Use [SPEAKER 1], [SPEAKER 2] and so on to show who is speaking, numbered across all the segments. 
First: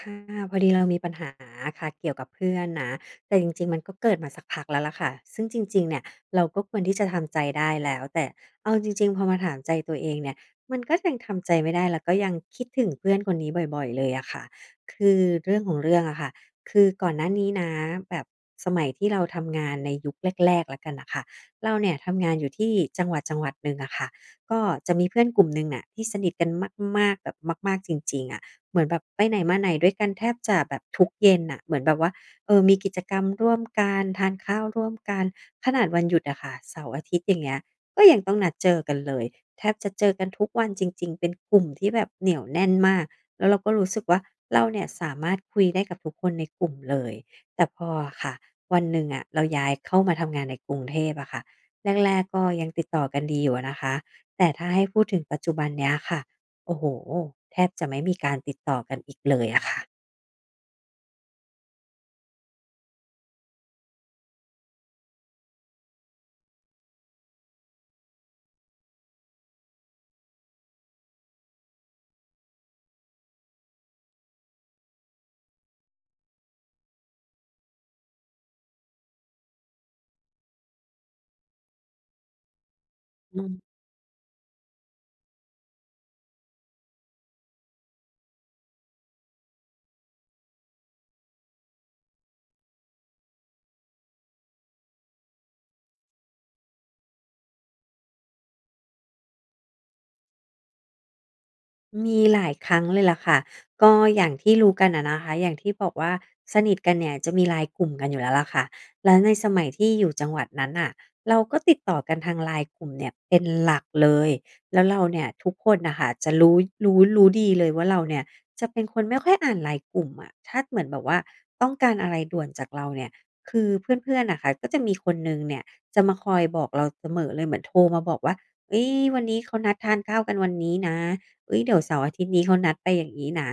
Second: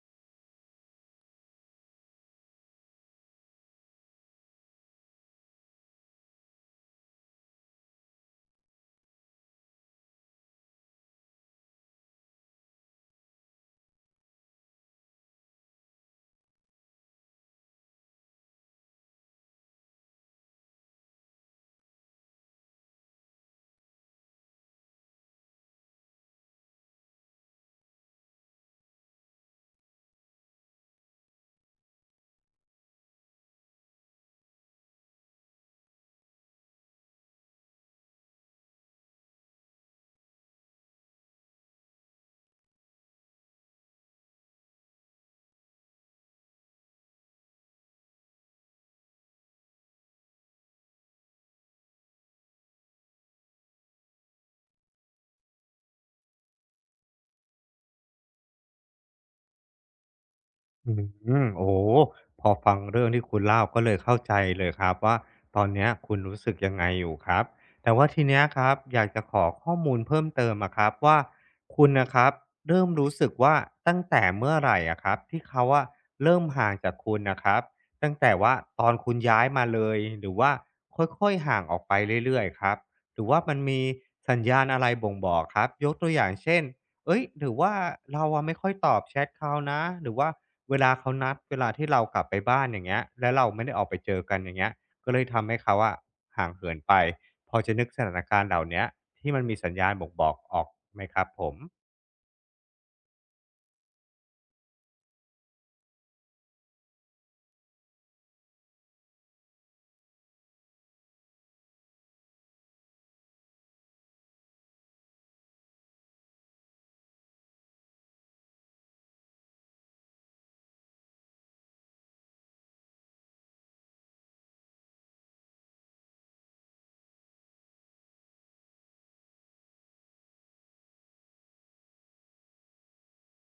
[SPEAKER 1] ค่ะพอดีเรามีปัญหาค่ะเกี่ยวกับเพื่อนนะแต่จริงๆมันก็เกิดมาสักพักแล้วล่ะค่ะซึ่งจริงๆเนี่ยเราก็ควรที่จะทำใจได้แล้วแต่เอาจริงๆพอมาถามใจตัวเองเนี่ยมันก็ยังทำใจไม่ได้แล้วก็ยังคิดถึงเพื่อนคนนี้บ่อยๆเลยอะค่ะคือเรื่องของเรื่องอะค่ะคือก่อนหน้านี้นะแบบสมัยที่เราทำงานในยุคแรกๆแล้วกันน่ะค่ะเราเนี่ยทำงานอยู่ที่จังหวัดจังหวัดหนึ่งอะค่ะก็จะมีเพื่อนกลุ่มหนึ่งน่ะที่สนิทกันมากๆแบบมากๆจริงๆอะ เหมือนแบบไปไหนมาไหนด้วยกันแทบจะแบบทุกเย็นน่ะเหมือนแบบว่าเออมีกิจกรรมร่วมกันทานข้าวร่วมกันขนาดวันหยุดอะค่ะเสาร์อาทิตย์อย่างเงี้ยก็ยังต้องนัดเจอกันเลยแทบจะเจอกันทุกวันจริงๆเป็นกลุ่มที่แบบเหนียวแน่นมากแล้วเราก็รู้สึกว่าเราเนี่ยสามารถคุยได้กับทุกคนในกลุ่มเลยแต่พออะค่ะวันหนึ่งอะเราย้ายเข้ามาทำงานในกรุงเทพอะค่ะแรกๆก็ยังติดต่อกันดีอยู่อะนะคะแต่ถ้าให้พูดถึงปัจจุบันเนี้ยค่ะ โอ้โห แทบจะไม่มีการติดต่อกันอีกเลยอะค่ะ
[SPEAKER 2] อืมโอ้โฮพอฟังเรื่องที่คุณเล่าก็เลยเข้าใจเลยครับว่าตอนเนี้ยคุณรู้สึกยังไงอยู่ครับแต่ว่าทีเนี้ยครับอยากจะขอข้อมูลเพิ่มเติมอะครับว่าคุณน่ะครับเริ่มรู้สึกว่าตั้งแต่เมื่อไหร่อะครับที่เขาอะเริ่มห่างจากคุณน่ะครับตั้งแต่ว่าตอนคุณย้ายมาเลยหรือว่าค่อยๆห่างออกไปเรื่อยๆครับหรือว่า
[SPEAKER 1] อื
[SPEAKER 2] มันมีสัญญาณอะไรบ่งบอกครับยกตัวอย่างเช่น เอ้ยหรือว่าเราอะไม่ค่อยตอบแชตเขานะหรือว่าเวลาเขานัดเวลาที่เรากลับไปบ้านอย่างเงี้ยแล้วเราไม่ได้ออกไปเจอกันอย่างเงี้ยก็เลยทำให้เขาอะห่างเหินไปพอจะนึกสถานการณ์เหล่าเนี้ยที่มันมีสัญญาณบ่งบอกออกไหมครับผม
[SPEAKER 1] มีหลายครั้งเลยล่ะค่ะก็อย่างที่รู้กันอะนะคะอย่างที่บอกว่าสนิทกันเนี่ยจะมี l i n กลุ่มกันอยู่แล้วล่ะค่ะแล้วในสมัยที่อยู่จังหวัดนั้นน่ะเราก็ติดต่อกันทาง l i n กลุ่มเนี่ยเป็นหลักเลยแล้วเราเนี่ยทุกคนน่ะค่ะจะรู้รู้ดีเลยว่าเราเนี่ยจะเป็นคนไม่ค่อยอ่าน l i n กลุ่มอะถ้าเหมือนแบบว่าต้องการอะไรด่วนจากเราเนี่ยคือเพื่อนๆน่ะค่ะก็จะมีคนหนึ่งเนี่ยจะมาคอยบอกเราเสมอเลยเหมือนโทรมาบอกว่าเฮ้ยวันนี้เขานัดทานข้าวกันวันนี้นะ เอ้ยเดี๋ยวเสาร์อาทิตย์นี้เขานัดไปอย่างนี้นะ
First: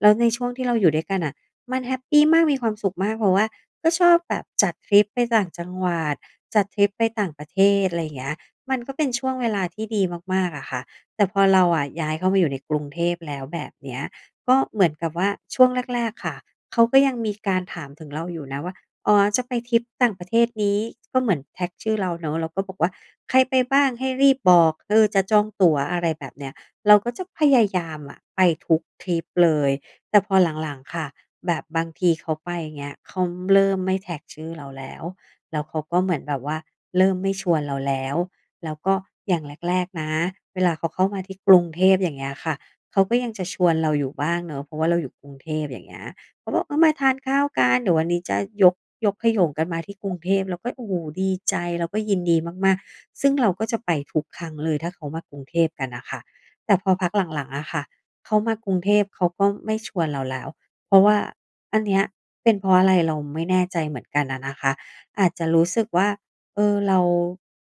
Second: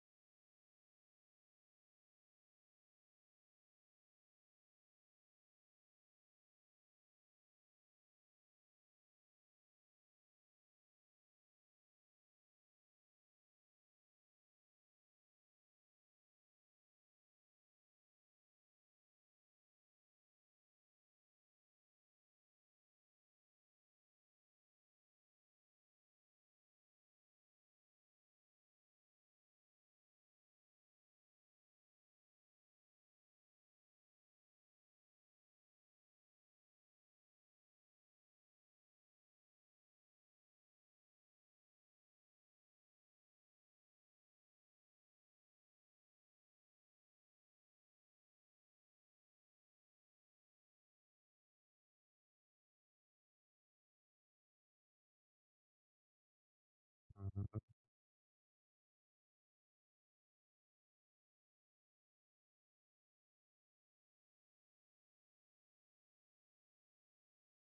[SPEAKER 1] แล้วในช่วงที่เราอยู่ด้วยกันน่ะมันแฮปปีมากมีความสุขมากเพราะว่าก็ชอบแบบจัดทริปไปต่างจังหวัดจัดทริปไปต่างประเทศอะไรอย่างเงี้ยมันก็เป็นช่วงเวลาที่ดีมากๆอะค่ะแต่พอเราอะย้ายเข้ามาอยู่ในกรุงเทพแล้วแบบเนี้ยก็เหมือนกับว่าช่วงแรกๆค่ะเขาก็ยังมีการถามถึงเราอยู่นะว่าอ๋อจะไปทริปต่างประเทศนี้ก็เหมือนแท็กชื่อเราเนาะแล้วก็บอกว่าใครไปบ้างให้รีบบอกเออจะจองตั๋วอะไรแบบเนี้ย เราก็จะพยายามอะไปทุกทริปเลยแต่พอหลังๆค่ะแบบบางทีเขาไปอย่างเงี้ยเขาเริ่มไม่แท็กชื่อเราแล้วแล้วเขาก็เหมือนแบบว่าเริ่มไม่ชวนเราแล้วแล้วก็อย่างแรกๆนะเวลาเขาเข้ามาที่กรุงเทพอย่างเงี้ยค่ะเขาก็ยังจะชวนเราอยู่บ้างเนาะเพราะว่าเราอยู่กรุงเทพอย่างเงี้ยเขาบอกเออมาทานข้าวกันเดี๋ยววันนี้จะยกยกขโยงกันมาที่กรุงเทพเราก็โอ้โฮดีใจเราก็ยินดีมากๆซึ่งเราก็จะไปทุกครั้งเลยถ้าเขามากรุงเทพกันน่ะค่ะ แต่พอพักหลังๆอะค่ะเขามากรุงเทพเขาก็ไม่ชวนเราแล้ว เพราะว่าอันเนี้ยเป็นเพราะอะไรเราไม่แน่ใจเหมือนกันอะนะคะอาจจะรู้สึกว่าเออเรา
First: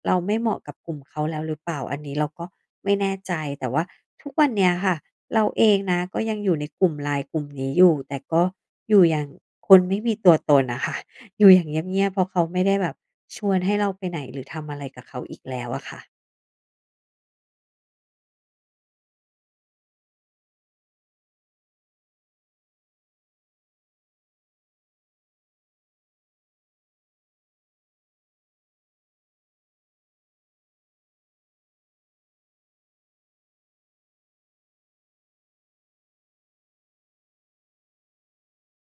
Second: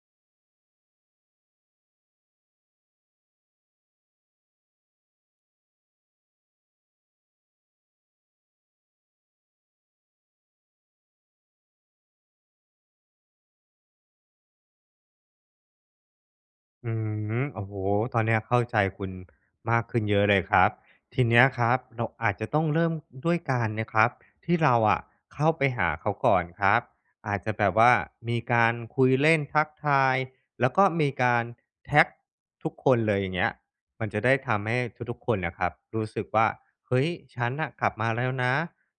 [SPEAKER 1] เราไม่เหมาะกับกลุ่มเขาแล้วหรือเปล่าอันนี้เราก็ไม่แน่ใจแต่ว่าทุกวันเนี้ยค่ะเราเองนะก็ยังอยู่ในกลุ่ม LINE กลุ่มนี้อยู่แต่ก็อยู่อย่างคนไม่มีตัวตนอะค่ะ อยู่อย่างเงียบๆเพราะเขาไม่ได้แบบชวนให้เราไปไหนหรือทำอะไรกับเขาอีกแล้วอะค่ะ
[SPEAKER 2] อืมโอ้โหตอนเนี้ยเข้าใจคุณมากขึ้นเยอะเลยครับทีเนี้ยครับเราอาจจะต้องเริ่มด้วยการนะครับที่เราอะเข้าไปหาเขาก่อนครับอาจจะแบบว่ามีการคุยเล่นทักทายแล้วก็มีการแท็กทุกคนเลยอย่างเงี้ยมันจะได้ทำให้ทุกๆคนนะครับรู้สึกว่าเฮ้ยฉันอ่ะกลับมาแล้วนะ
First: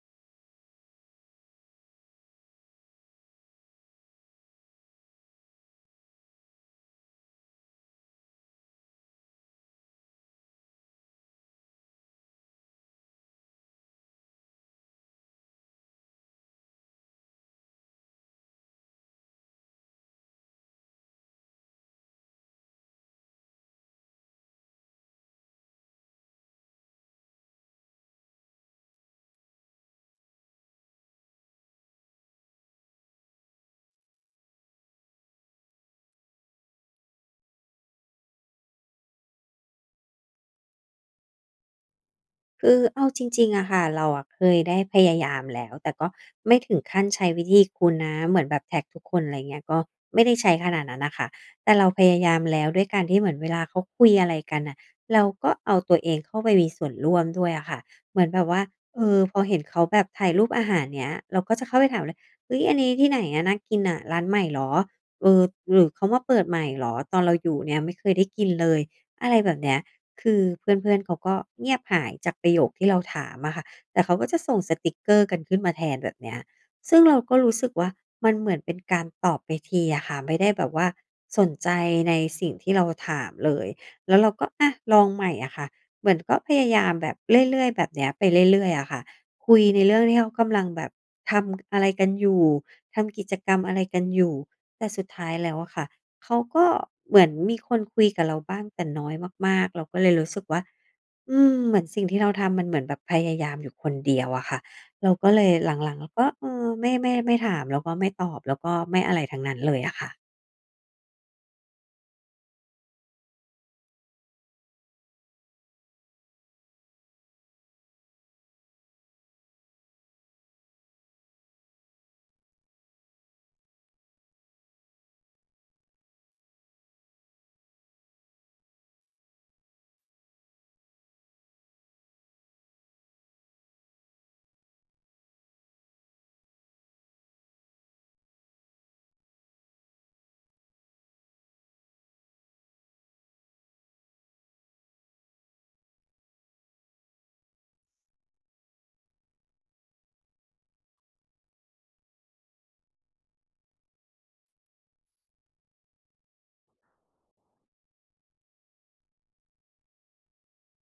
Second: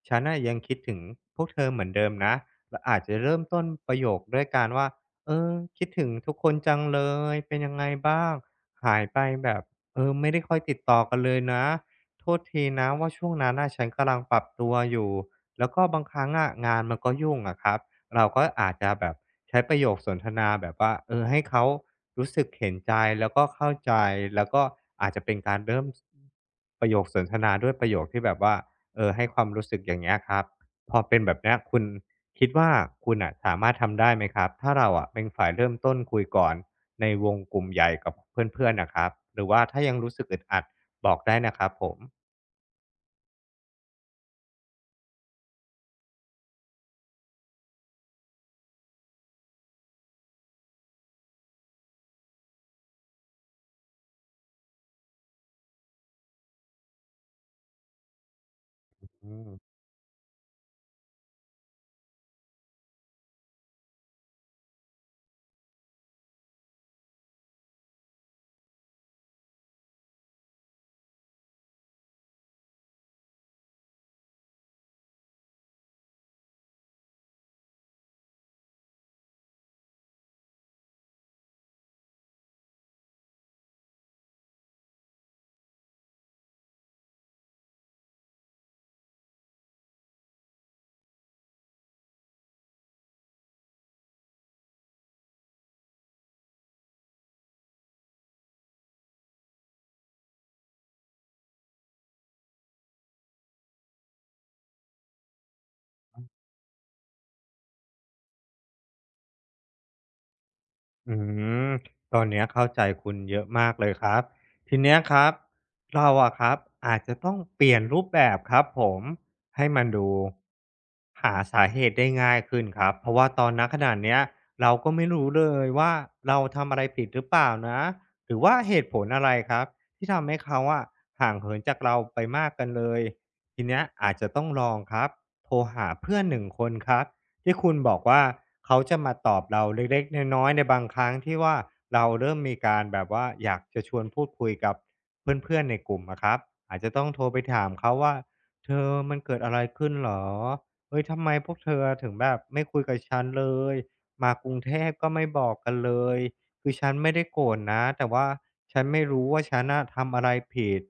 [SPEAKER 2] ฉันอ่ะยังคิดถึงพวกเธอเหมือนเดิมนะเราอาจจะเริ่มต้นประโยคด้วยการว่า เออคิดถึงทุกคนจังเลยเป็นยังไงบ้างหายไปแบบเออไม่ได้ค่อยติดต่อกันเลยนะโทษทีนะว่าช่วงนั้นน่ะฉันกำลังปรับตัวอยู่แล้วก็บางครั้งอะงานมันก็ยุ่งอะครับเราก็อาจจะแบบใช้ประโยคสนทนาแบบว่าเออให้เขารู้สึกเห็นใจแล้วก็เข้าใจแล้วก็อาจจะเป็นการเริ่มประโยคสนทนาด้วยประโยคที่แบบว่าเออให้ความรู้สึกอย่างเงี้ยครับพอเป็นแบบเนี้ยคุณ คิดว่าคุณอ่ะสามารถทำได้ไหมครับถ้าเราอะเป็นฝ่ายเริ่มต้นคุยก่อนในวงกลุ่มใหญ่กับเพื่อนๆนะครับหรือว่าถ้ายังรู้สึกอึดอัดบอกได้นะครับผม
[SPEAKER 1] คือเอาจริงๆอะค่ะเราอะเคยได้พยายามแล้วแต่ก็ไม่ถึงขั้นใช้วิธีคุณนะเหมือนแบบแท็กทุกคนอะไรเงี้ยก็ไม่ได้ใช้ขนาดนั้นน่ะค่ะแต่เราพยายามแล้วด้วยการที่เหมือนเวลาเขาคุยอะไรกันน่ะเราก็เอาตัวเองเข้าไปมีส่วนร่วมด้วยอะค่ะเหมือนแบบว่าเออ
[SPEAKER 2] อื
[SPEAKER 1] พอเห็น
[SPEAKER 2] ม
[SPEAKER 1] เขาแบบถ่ายรูปอาหารเงี้ยเราก็จะเข้าไปถามเลยเฮ้ยอันนี้ที่ไหนอะน่ากินน่ะร้านใหม่เหรอเออหรือเขามาเปิดใหม่เหรอตอนเราอยู่เนี่ยไม่เคยได้กินเลยอะไรแบบเนี้ย คือเพื่อนๆเขาก็เงียบหายจากประโยคที่เราถามอะค่ะแต่เขาก็จะส่งสติกเกอร์กันขึ้นมาแทนแบบเนี้ยซึ่งเราก็รู้สึกว่ามันเหมือนเป็นการตอบไปทีอะค่ะไม่ได้แบบว่าสนใจในสิ่งที่เราถามเลยแล้วเราก็อะลองใหม่อะค่ะเหมือนก็พยายามแบบเรื่อยๆแบบเนี้ยไปเรื่อยๆอะค่ะคุยในเรื่องที่เขากำลังแบบทำอะไรกันอยู่ทำกิจกรรมอะไรกันอยู่แต่สุดท้ายแล้วอะค่ะ เขาก็เหมือนมีคนคุยกับเราบ้างแต่น้อยมากๆเราก็เลยรู้สึกว่าอืมเหมือนสิ่งที่เราทำมันเหมือนแบบพยายามอยู่คนเดียวอะค่ะเราก็เลยหลังๆเราก็เออไม่ถามแล้วก็ไม่ตอบแล้วก็ไม่อะไรทั้งนั้นเลยอะค่ะ
[SPEAKER 2] อืมตอนเนี้ยเข้าใจคุณเยอะมากเลยครับทีเนี้ยครับเราอะครับอาจจะต้องเปลี่ยนรูปแบบครับผมให้มันดูหาสาเหตุได้ง่ายขึ้นครับเพราะว่าตอนนัขนาดเนี้ยเราก็ไม่รู้เลยว่าเราทำอะไรผิดหรือเปล่านะหรือว่าเหตุผลอะไรครับที่ทำให้เขาอะห่างเหินจากเราไปมากกันเลยทีเนี้ยอาจจะต้องลองครับโทรหาเพื่อนหนึ่งคนครับ ที่คุณบอกว่าเขาจะมาตอบเราเล็กๆน้อยๆในบางครั้งที่ว่าเราเริ่มมีการแบบว่าอยากจะชวนพูดคุยกับเพื่อนๆในกลุ่มอะครับอาจจะต้องโทรไปถามเขาว่าเธอมันเกิดอะไรขึ้นเหรอเฮ้ยทำไมพวกเธอถึงแบบไม่คุยกับฉันเลยมากรุงเทพก็ไม่บอกกันเลยคือฉันไม่ได้โกรธนะแต่ว่าฉันไม่รู้ว่าฉันน่ะทำอะไรผิด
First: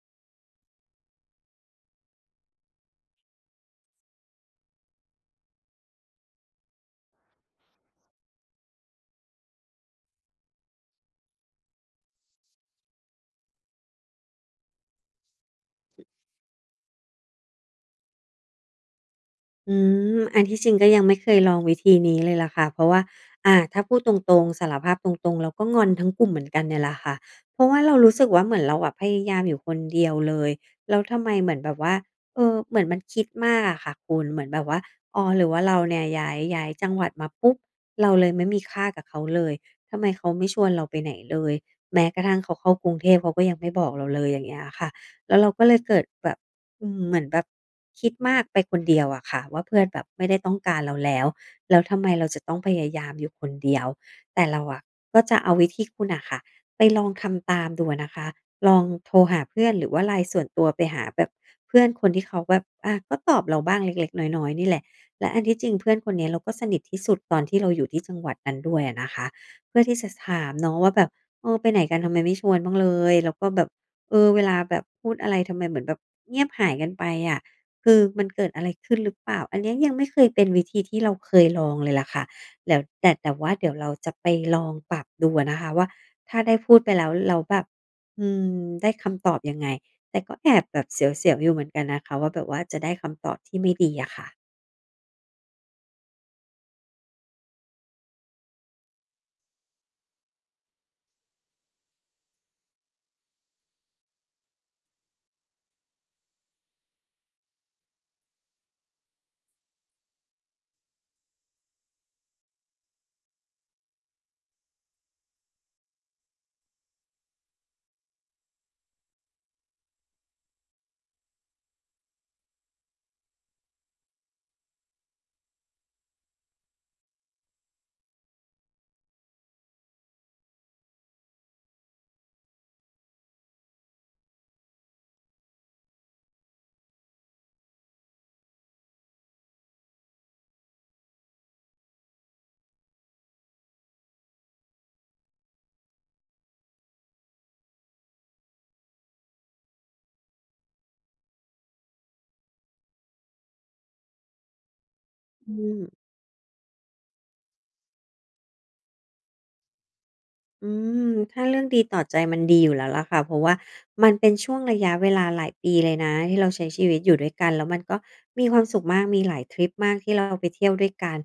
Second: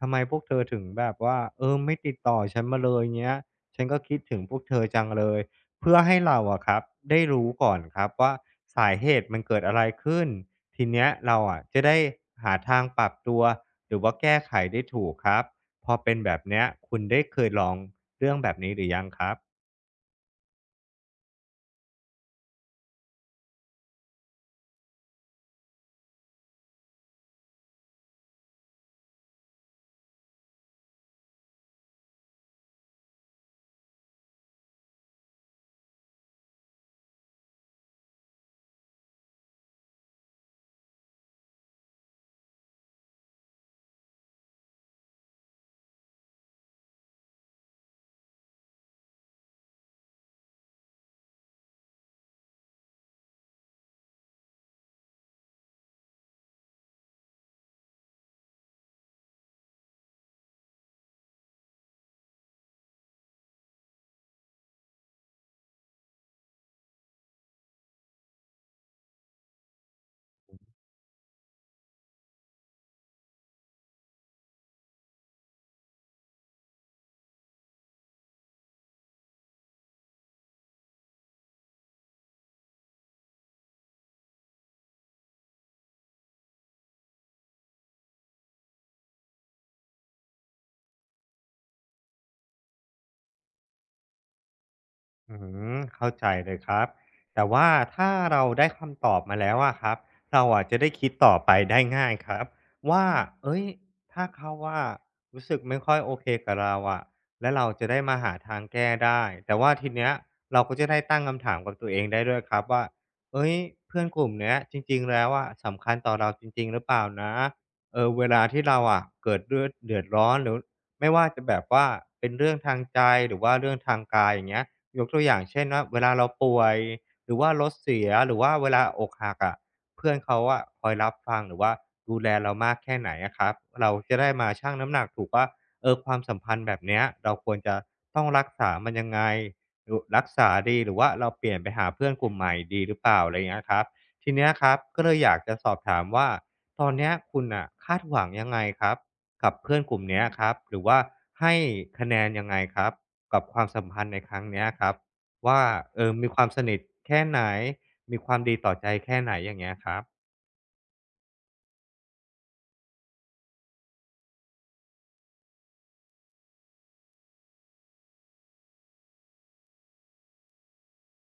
[SPEAKER 2] ทำไมพวกเธอถึงแบบว่าเออไม่ติดต่อฉันมาเลยเงี้ยฉันก็คิดถึงพวกเธอจังเลย เพื่อให้เราอะครับได้รู้ก่อนครับว่าสาเหตุมันเกิดอะไรขึ้นทีเนี้ยเราอะจะได้หาทางปรับตัวหรือว่าแก้ไขได้ถูกครับพอเป็นแบบเนี้ยคุณได้เคยลองเรื่องแบบนี้หรือยังครับ
[SPEAKER 1] อืมอันที่จริงก็ยังไม่เคยลองวิธีนี้เลยล่ะค่ะเพราะว่าถ้าพูดตรงๆสารภาพตรงๆเราก็งอนทั้งกลุ่มเหมือนกันเนี่ยแหละค่ะเพราะว่าเรารู้สึกว่าเหมือนเราอะพยายามอยู่คนเดียวเลยแล้วทำไมเหมือนแบบว่าเออเหมือนมันคิดมากอะค่ะคุณเหมือนแบบว่าอ๋อหรือว่าเราเนี่ยย้ายจังหวัดมาปุ๊บเราเลยไม่มีค่ากับเขาเลยทำไมเขาไม่ชวนเราไปไหนเลยแม้กระทั่งเขาเข้ากรุงเทพเขาก็ยังไม่บอกเราเลยอย่างเงี้ยอะค่ะแล้วเราก็เลยเกิดแบบ อืมเหมือนแบบคิดมากไปคนเดียวอะค่ะว่าเพื่อนแบบไม่ได้ต้องการเราแล้วแล้วทำไมเราจะต้องพยายามอยู่คนเดียวแต่เราอะก็จะเอาวิธีคุณน่ะค่ะไปลองทำตามดูอะนะคะลองโทรหาเพื่อนหรือว่า LINE ส่วนตัวไปหาแบบเพื่อนคนที่เขาแบบอาก็ตอบเราบ้างเล็กๆน้อยๆนี่แหละและอันที่จริงเพื่อนคนเนี้ยเราก็สนิทที่สุดตอนที่เราอยู่ที่จังหวัดนั้นด้วยอะนะคะเพื่อที่จะถามเนาะว่าแบบเออไปไหนกันทำไมไม่ชวนบ้างเลยแล้วก็แบบ เออเวลาแบบพูดอะไรทำไมเหมือนแบบเงียบหายกันไปอะคือมันเกิดอะไรขึ้นหรือเปล่าอันเนี้ยยังไม่เคยเป็นวิธีที่เราเคยลองเลยล่ะค่ะแล้วแต่ว่าเดี๋ยวเราจะไปลองปรับดูอะนะคะว่าถ้าได้พูดไปแล้วแล้วแบบอืมได้คำตอบยังไงแต่ก็แอบแบบเสียวๆอยู่เหมือนกันนะคะว่าแบบว่าจะได้คำตอบที่ไม่ดีอะค่ะ
[SPEAKER 2] อืมเข้าใจเลยครับแต่ว่าถ้าเราได้คำตอบมาแล้วอะครับเราอะจะได้คิดต่อไปได้ง่ายครับว่าเอ้ยถ้าเขาว่ารู้สึกไม่ค่อยโอเคกับเราอะแล้วเราจะได้มาหาทางแก้ได้แต่ว่าทีเนี้ยเราก็จะได้ตั้งคำถามกับตัวเองได้ด้วยครับว่าเอ้ยเพื่อนกลุ่มเนี้ยจริงๆแล้วอะสำคัญต่อเราจริงๆหรือเปล่านะเออเวลาที่เราอะเกิดเรื่องเดือดร้อนหรือไม่ว่าจะแบบว่าเป็นเรื่องทางใจหรือว่าเรื่องทางกายอย่างเงี้ย ยกตัวอย่างเช่นว่าเวลาเราป่วยหรือว่ารถเสียหรือว่าเวลาอกหักอะเพื่อนเขาอะคอยรับฟังหรือว่าดูแลเรามากแค่ไหนอะครับเราจะได้มาชั่งน้ำหนักถูกว่าเออความสัมพันธ์แบบเนี้ยเราควรจะต้องรักษามันยังไงหรือรักษาดีหรือว่าเราเปลี่ยนไปหาเพื่อนกลุ่มใหม่ดีหรือเปล่าอะไรอย่างเงี้ยครับทีเนี้ยครับก็เลยอยากจะสอบถามว่าตอนเนี้ยคุณน่ะคาดหวังยังไงครับกับเพื่อนกลุ่มเนี้ยครับหรือว่าให้คะแนนยังไงครับ กับความสัมพันธ์ในครั้งเนี้ยครับ
[SPEAKER 1] อื
[SPEAKER 2] ว่า
[SPEAKER 1] ม
[SPEAKER 2] เออมีความสนิทแค่ไหนมีความดีต่อใจแค่ไหนอย่างเงี้ยครับ
[SPEAKER 1] อืมถ้าเรื่องดีต่อใจมันดีอยู่แล้วล่ะค่ะเพราะว่ามันเป็นช่วงระยะเวลาหลายปีเลยนะที่เราใช้ชีวิตอยู่ด้วยกันแล้วมันก็มีความสุขมากมีหลายทริปมากที่เราไปเที่ยวด้วยกัน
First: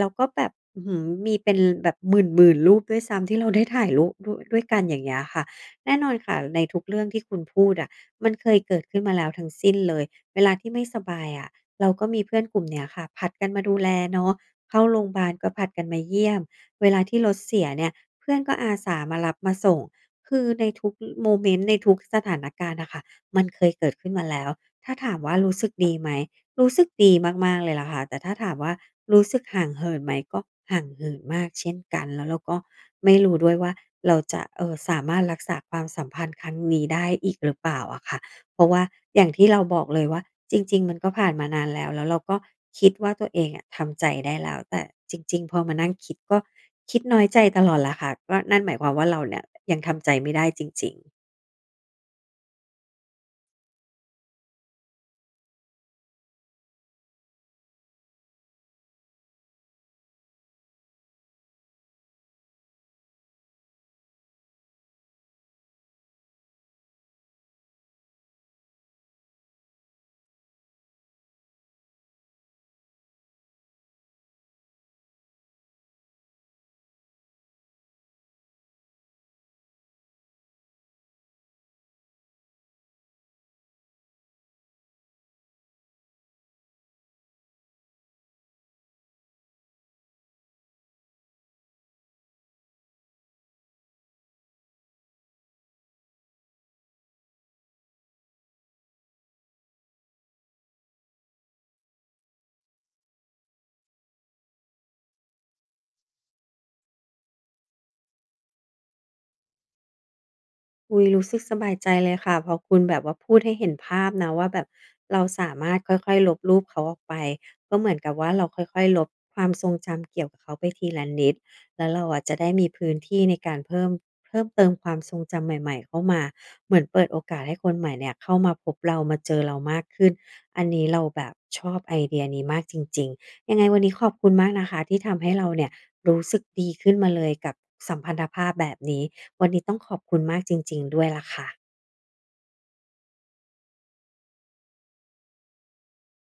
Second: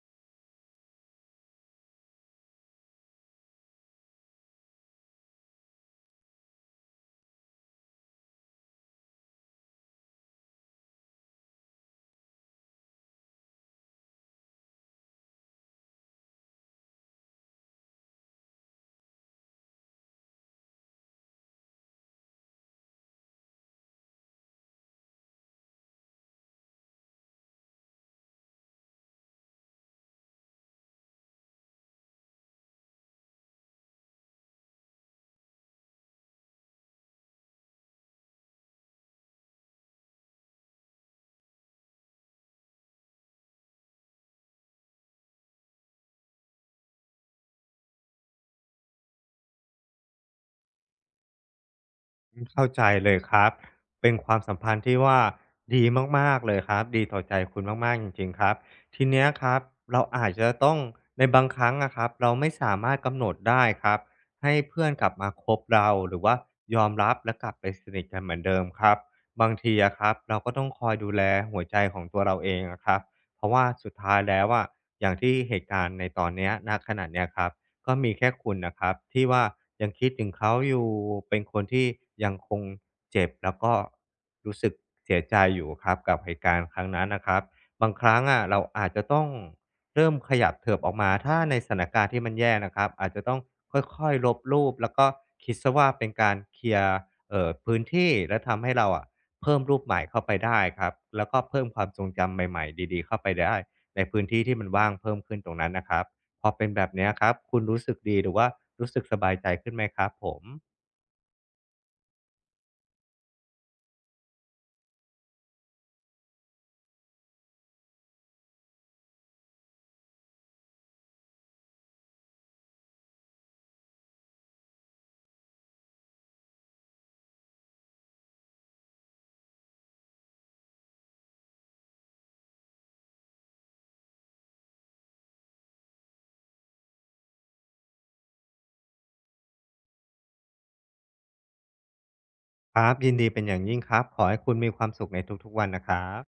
[SPEAKER 1] เราก็แบบอื้อฮือมีเป็นแบบหมื่นๆรูปด้วยซ้ำที่เราได้ถ่ายรูปด้วยกันอย่างเงี้ยค่ะแน่นอนค่ะในทุกเรื่องที่คุณพูดอะมันเคยเกิดขึ้นมาแล้วทั้งสิ้นเลยเวลาที่ไม่สบายอะเราก็มีเพื่อนกลุ่มเนี้ยค่ะผลัดกันมาดูแลเนาะเข้าโรงพยาบาลก็ผลัดกันมาเยี่ยมเวลาที่รถเสียเนี่ย เพื่อนก็อาสามารับมาส่ง คือในทุกโมเมนต์ในทุกสถานการณ์น่ะค่ะมันเคยเกิดขึ้นมาแล้วถ้าถามว่ารู้สึกดีไหมรู้สึกดีมากๆเลยล่ะค่ะแต่ถ้าถามว่ารู้สึกห่างเหินไหมก็ห่างเหินมากเช่นกันแล้วเราก็ไม่รู้ด้วยว่าเราจะสามารถรักษาความสัมพันธ์ครั้งนี้ได้อีกหรือเปล่าอะค่ะ เพราะว่าอย่างที่เราบอกเลยว่าจริงๆมันก็ผ่านมานานแล้วแล้วเราก็คิดว่าตัวเองอะทำใจได้แล้วแต่จริงๆพอมานั่งคิดก็คิดน้อยใจตลอดแหละค่ะก็นั่นหมายความว่าเราเนี่ยยังทำใจไม่ได้จริงๆ
[SPEAKER 2] อืมเข้าใจเลยครับ เป็นความสัมพันธ์ที่ว่าดีมากๆเลยครับดีต่อใจคุณมากๆจริงๆครับทีเนี้ยครับเราอาจจะต้องในบางครั้งอะครับเราไม่สามารถกำหนดได้ครับให้เพื่อนกลับมาคบเราหรือว่ายอมรับและกลับไปสนิทกันเหมือนเดิมครับบางทีอะครับเราก็ต้องคอยดูแลหัวใจของตัวเราเองอะครับเพราะว่าสุดท้ายแล้วอะอย่างที่เหตุการณ์ในตอนเนี้ยณขณะเนี้ยครับ ก็มีแค่คุณนะครับที่ว่ายังคิดถึงเขาอยู่เป็นคนที่ยังคงเจ็บแล้วก็รู้สึกเสียใจอยู่ครับกับเหตุการณ์ครั้งนั้นนะครับบางครั้งอะเราอาจจะต้องเริ่มขยับเถิบออกมาถ้าในสถานการณ์ที่มันแย่นะครับอาจจะต้องค่อยๆลบรูปแล้วก็คิดเสียว่าเป็นการเคลียร์พื้นที่และทำให้เราอะเพิ่มรูปใหม่เข้าไปได้ครับแล้วก็เพิ่มความทรงจำใหม่ๆดีๆเข้าไปได้ในพื้นที่ที่มันว่างเพิ่มขึ้นตรงนั้นนะครับ พอเป็นแบบเนี้ยครับ คุณรู้สึกดีหรือว่ารู้สึกสบายใจขึ้นไหมครับผม
[SPEAKER 1] อุ๊ยรู้สึกสบายใจเลยค่ะพอคุณแบบว่าพูดให้เห็นภาพนะว่าแบบเราสามารถค่อยๆลบรูปเขาออกไปก็เหมือนกับว่าเราค่อยๆลบความทรงจำเกี่ยวกับเขาไปทีละนิดแล้วเราอะจะได้มีพื้นที่ในการเพิ่มเติมความทรงจำใหม่ๆเข้ามาเหมือนเปิดโอกาสให้คนใหม่เนี่ยเข้ามาพบเรามาเจอเรามากขึ้นอันนี้เราแบบชอบไอเดียนี้มากจริงๆยังไงวันนี้ขอบคุณมากนะคะที่ทำให้เราเนี่ย รู้สึกดีขึ้นมาเลยกับสัมพันธภาพแบบนี้วันนี้ต้องขอบคุณมากจริงๆด้วยล่ะค่ะ
[SPEAKER 2] ครับยินดีเป็นอย่างยิ่งครับ ขอให้คุณมีความสุขในทุกๆวันนะครับ